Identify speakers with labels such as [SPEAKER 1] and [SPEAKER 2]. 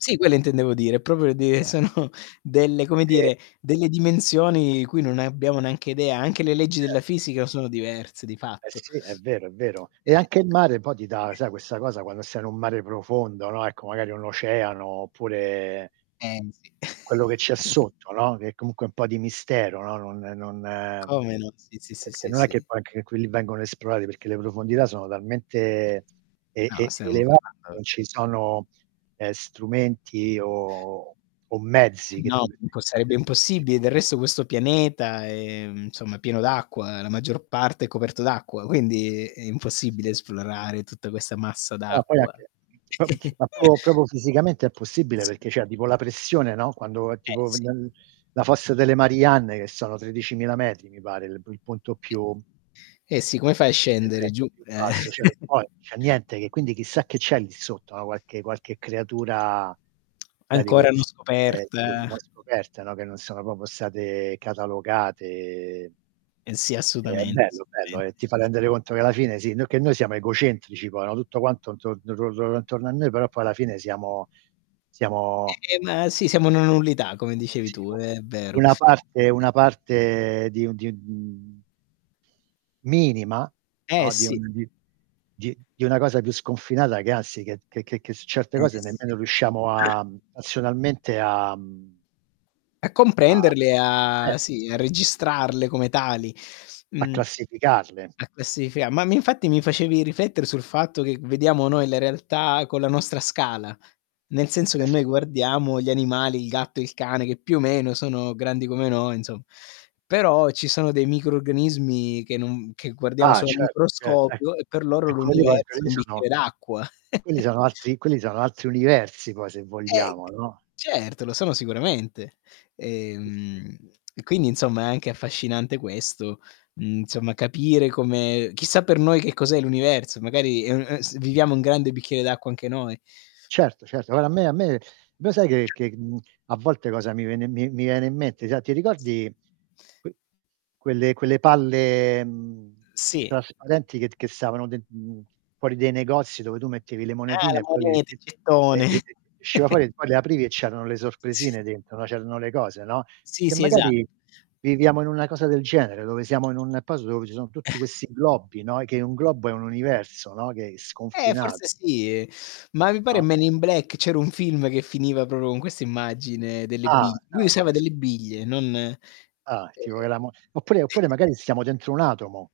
[SPEAKER 1] Sì quelle intendevo dire, proprio di
[SPEAKER 2] [unintelligible]
[SPEAKER 1] sono delle come
[SPEAKER 2] E
[SPEAKER 1] dire, delle dimensioni cui non abbiamo neanche idea. Anche le leggi della
[SPEAKER 2] Certo.
[SPEAKER 1] fisica sono diverse di
[SPEAKER 2] Eh
[SPEAKER 1] fatto.
[SPEAKER 2] sì, è vero, è vero. E
[SPEAKER 1] Eh
[SPEAKER 2] anche il mare poi ti dà, sai questa cosa quando stai in un mare profondo, no, ecco magari un oceano oppure
[SPEAKER 1] Pensi.
[SPEAKER 2] quello che c'è sotto, no, che è comunque un po' di mistero, no, non non
[SPEAKER 1] Come no? Sì, sì, sì,
[SPEAKER 2] perché
[SPEAKER 1] sì,
[SPEAKER 2] non è che
[SPEAKER 1] sì.
[SPEAKER 2] poi anche quelli vengono esplorati, perché le profondità sono talmente e e
[SPEAKER 1] No,
[SPEAKER 2] elevate,
[SPEAKER 1] [unintelligible]
[SPEAKER 2] non ci sono, ehm, strumenti o o mezzi che ti
[SPEAKER 1] No, po
[SPEAKER 2] permettono di
[SPEAKER 1] sarebbe
[SPEAKER 2] andare giù
[SPEAKER 1] impossibile. Del resto questo pianeta è, insomma, è pieno d'acqua, la maggior parte è coperto d'acqua, quindi è
[SPEAKER 2] Sì.
[SPEAKER 1] impossibile esplorare tutta questa massa
[SPEAKER 2] No, poi
[SPEAKER 1] d'acqua.
[SPEAKER 2] anche po ma proprio- proprio fisicamente è impossibile perché c'è tipo la pressione, no, quando
[SPEAKER 1] Eh
[SPEAKER 2] tipo
[SPEAKER 1] sì.
[SPEAKER 2] la la Fossa delle Marianne che sono 13000 metri mi pare, il p punto più
[SPEAKER 1] Eh eh sì, come fai a scendere
[SPEAKER 2] [unintelligible]
[SPEAKER 1] giù,
[SPEAKER 2] più
[SPEAKER 1] eh
[SPEAKER 2] basso, cioè non puoi non c'è niente che quindi chissà che c'è lì sotto, no, qualche qualche creatura sai di
[SPEAKER 1] Ancora non
[SPEAKER 2] queste sì,
[SPEAKER 1] scoperta.
[SPEAKER 2] non scoperte, no, che non sono proprio state catalogate.
[SPEAKER 1] Eh sì
[SPEAKER 2] È
[SPEAKER 1] assolutamente,
[SPEAKER 2] bello bello, e
[SPEAKER 1] assolutamente.
[SPEAKER 2] ti fa
[SPEAKER 1] [unintelligible]
[SPEAKER 2] rendere conto che alla fine sì, noi che noi siamo egocentrici poi, no, tutto quanto intorno [unintelligible] intorno a noi, però poi alla fine siamo siamo
[SPEAKER 1] Eh, ehm, ma si siamo una nullità come dicevi
[SPEAKER 2] Sì
[SPEAKER 1] tu,
[SPEAKER 2] u
[SPEAKER 1] è vero.
[SPEAKER 2] una parte una parte di un di, mhmm minima,
[SPEAKER 1] Eh,
[SPEAKER 2] no, di
[SPEAKER 1] sì.
[SPEAKER 2] un di di di una cosa più sconfinata che anzi che che che su certe
[SPEAKER 1] Eh,
[SPEAKER 2] cose
[SPEAKER 1] sì.
[SPEAKER 2] nemmeno riusciamo a razionalmente a, mhmm
[SPEAKER 1] A
[SPEAKER 2] A
[SPEAKER 1] comprenderle e, a sì a
[SPEAKER 2] [unintelligible] certo.
[SPEAKER 1] registrarle come tali.
[SPEAKER 2] A
[SPEAKER 1] Mhmm,
[SPEAKER 2] classificarle.
[SPEAKER 1] a questi fia ma infatti mi facevi rifletter sul fatto che vediamo noi la realtà con la nostra scala, nel senso che
[SPEAKER 2] Eh
[SPEAKER 1] noi
[SPEAKER 2] sì.
[SPEAKER 1] guardiamo gli animali, il gatto, il cane che più o meno sono grandi come noi insom però ci sono dei microrganismi che non che guardiamo
[SPEAKER 2] Ah,
[SPEAKER 1] solo al
[SPEAKER 2] certo, cer eh.
[SPEAKER 1] microscopio e per loro
[SPEAKER 2] Eh quello lì poi s quello
[SPEAKER 1] l'universo,
[SPEAKER 2] lì
[SPEAKER 1] un
[SPEAKER 2] sono
[SPEAKER 1] bicchiere d'acqua.
[SPEAKER 2] quelli sono altri quelli sono altri universi poi se
[SPEAKER 1] Eh.
[SPEAKER 2] vogliamo, no?
[SPEAKER 1] C certo, lo sono sicuramente,
[SPEAKER 2] Sì, sì.
[SPEAKER 1] ehm, quindi insomma è anche affascinante questo, insomma, capire come chissà per noi che cos'è l'universo, magari, mhmm, ehm, s viviamo un grande bicchiere d'acqua anche noi.
[SPEAKER 2] Certo, certo, guarda a me a me me lo sai che che a volte cosa mi viene mi mi viene in mente sa ti
[SPEAKER 1] Sì.
[SPEAKER 2] ricordi que quelle quelle palle, mhmm,
[SPEAKER 1] Sì.
[SPEAKER 2] trasparenti che che stavano den mhmm, fuori dei negozi dove tu mettevi le
[SPEAKER 1] Ah
[SPEAKER 2] monetine
[SPEAKER 1] la
[SPEAKER 2] e poi l
[SPEAKER 1] moneta,
[SPEAKER 2] t
[SPEAKER 1] il
[SPEAKER 2] e
[SPEAKER 1] gettone.
[SPEAKER 2] e e ti usciva fuori e poi le aprivi e c'erano le
[SPEAKER 1] Sì.
[SPEAKER 2] sorpresine dentro, c'erano le cose, no.
[SPEAKER 1] Sì,
[SPEAKER 2] Che
[SPEAKER 1] sì, esatto.
[SPEAKER 2] magari viviamo in una cosa del genere, dove siamo in un posto dove ci sono
[SPEAKER 1] Eh.
[SPEAKER 2] tutti questi globi, no, che un globo è un universo, no, che è
[SPEAKER 1] Eh,
[SPEAKER 2] sconfinat
[SPEAKER 1] forse sì e ma mi pare
[SPEAKER 2] No?
[SPEAKER 1] "Man in Black", c'era un film che finiva proprio con questa immagine delle
[SPEAKER 2] Ah,
[SPEAKER 1] bi
[SPEAKER 2] no,
[SPEAKER 1] lui
[SPEAKER 2] no,
[SPEAKER 1] usava
[SPEAKER 2] ques
[SPEAKER 1] delle
[SPEAKER 2] [unintelligible]
[SPEAKER 1] biglie, non eh
[SPEAKER 2] Ah, tipo che
[SPEAKER 1] [unintelligible]
[SPEAKER 2] la mo oppure oppure magari stiamo dentro un atomo.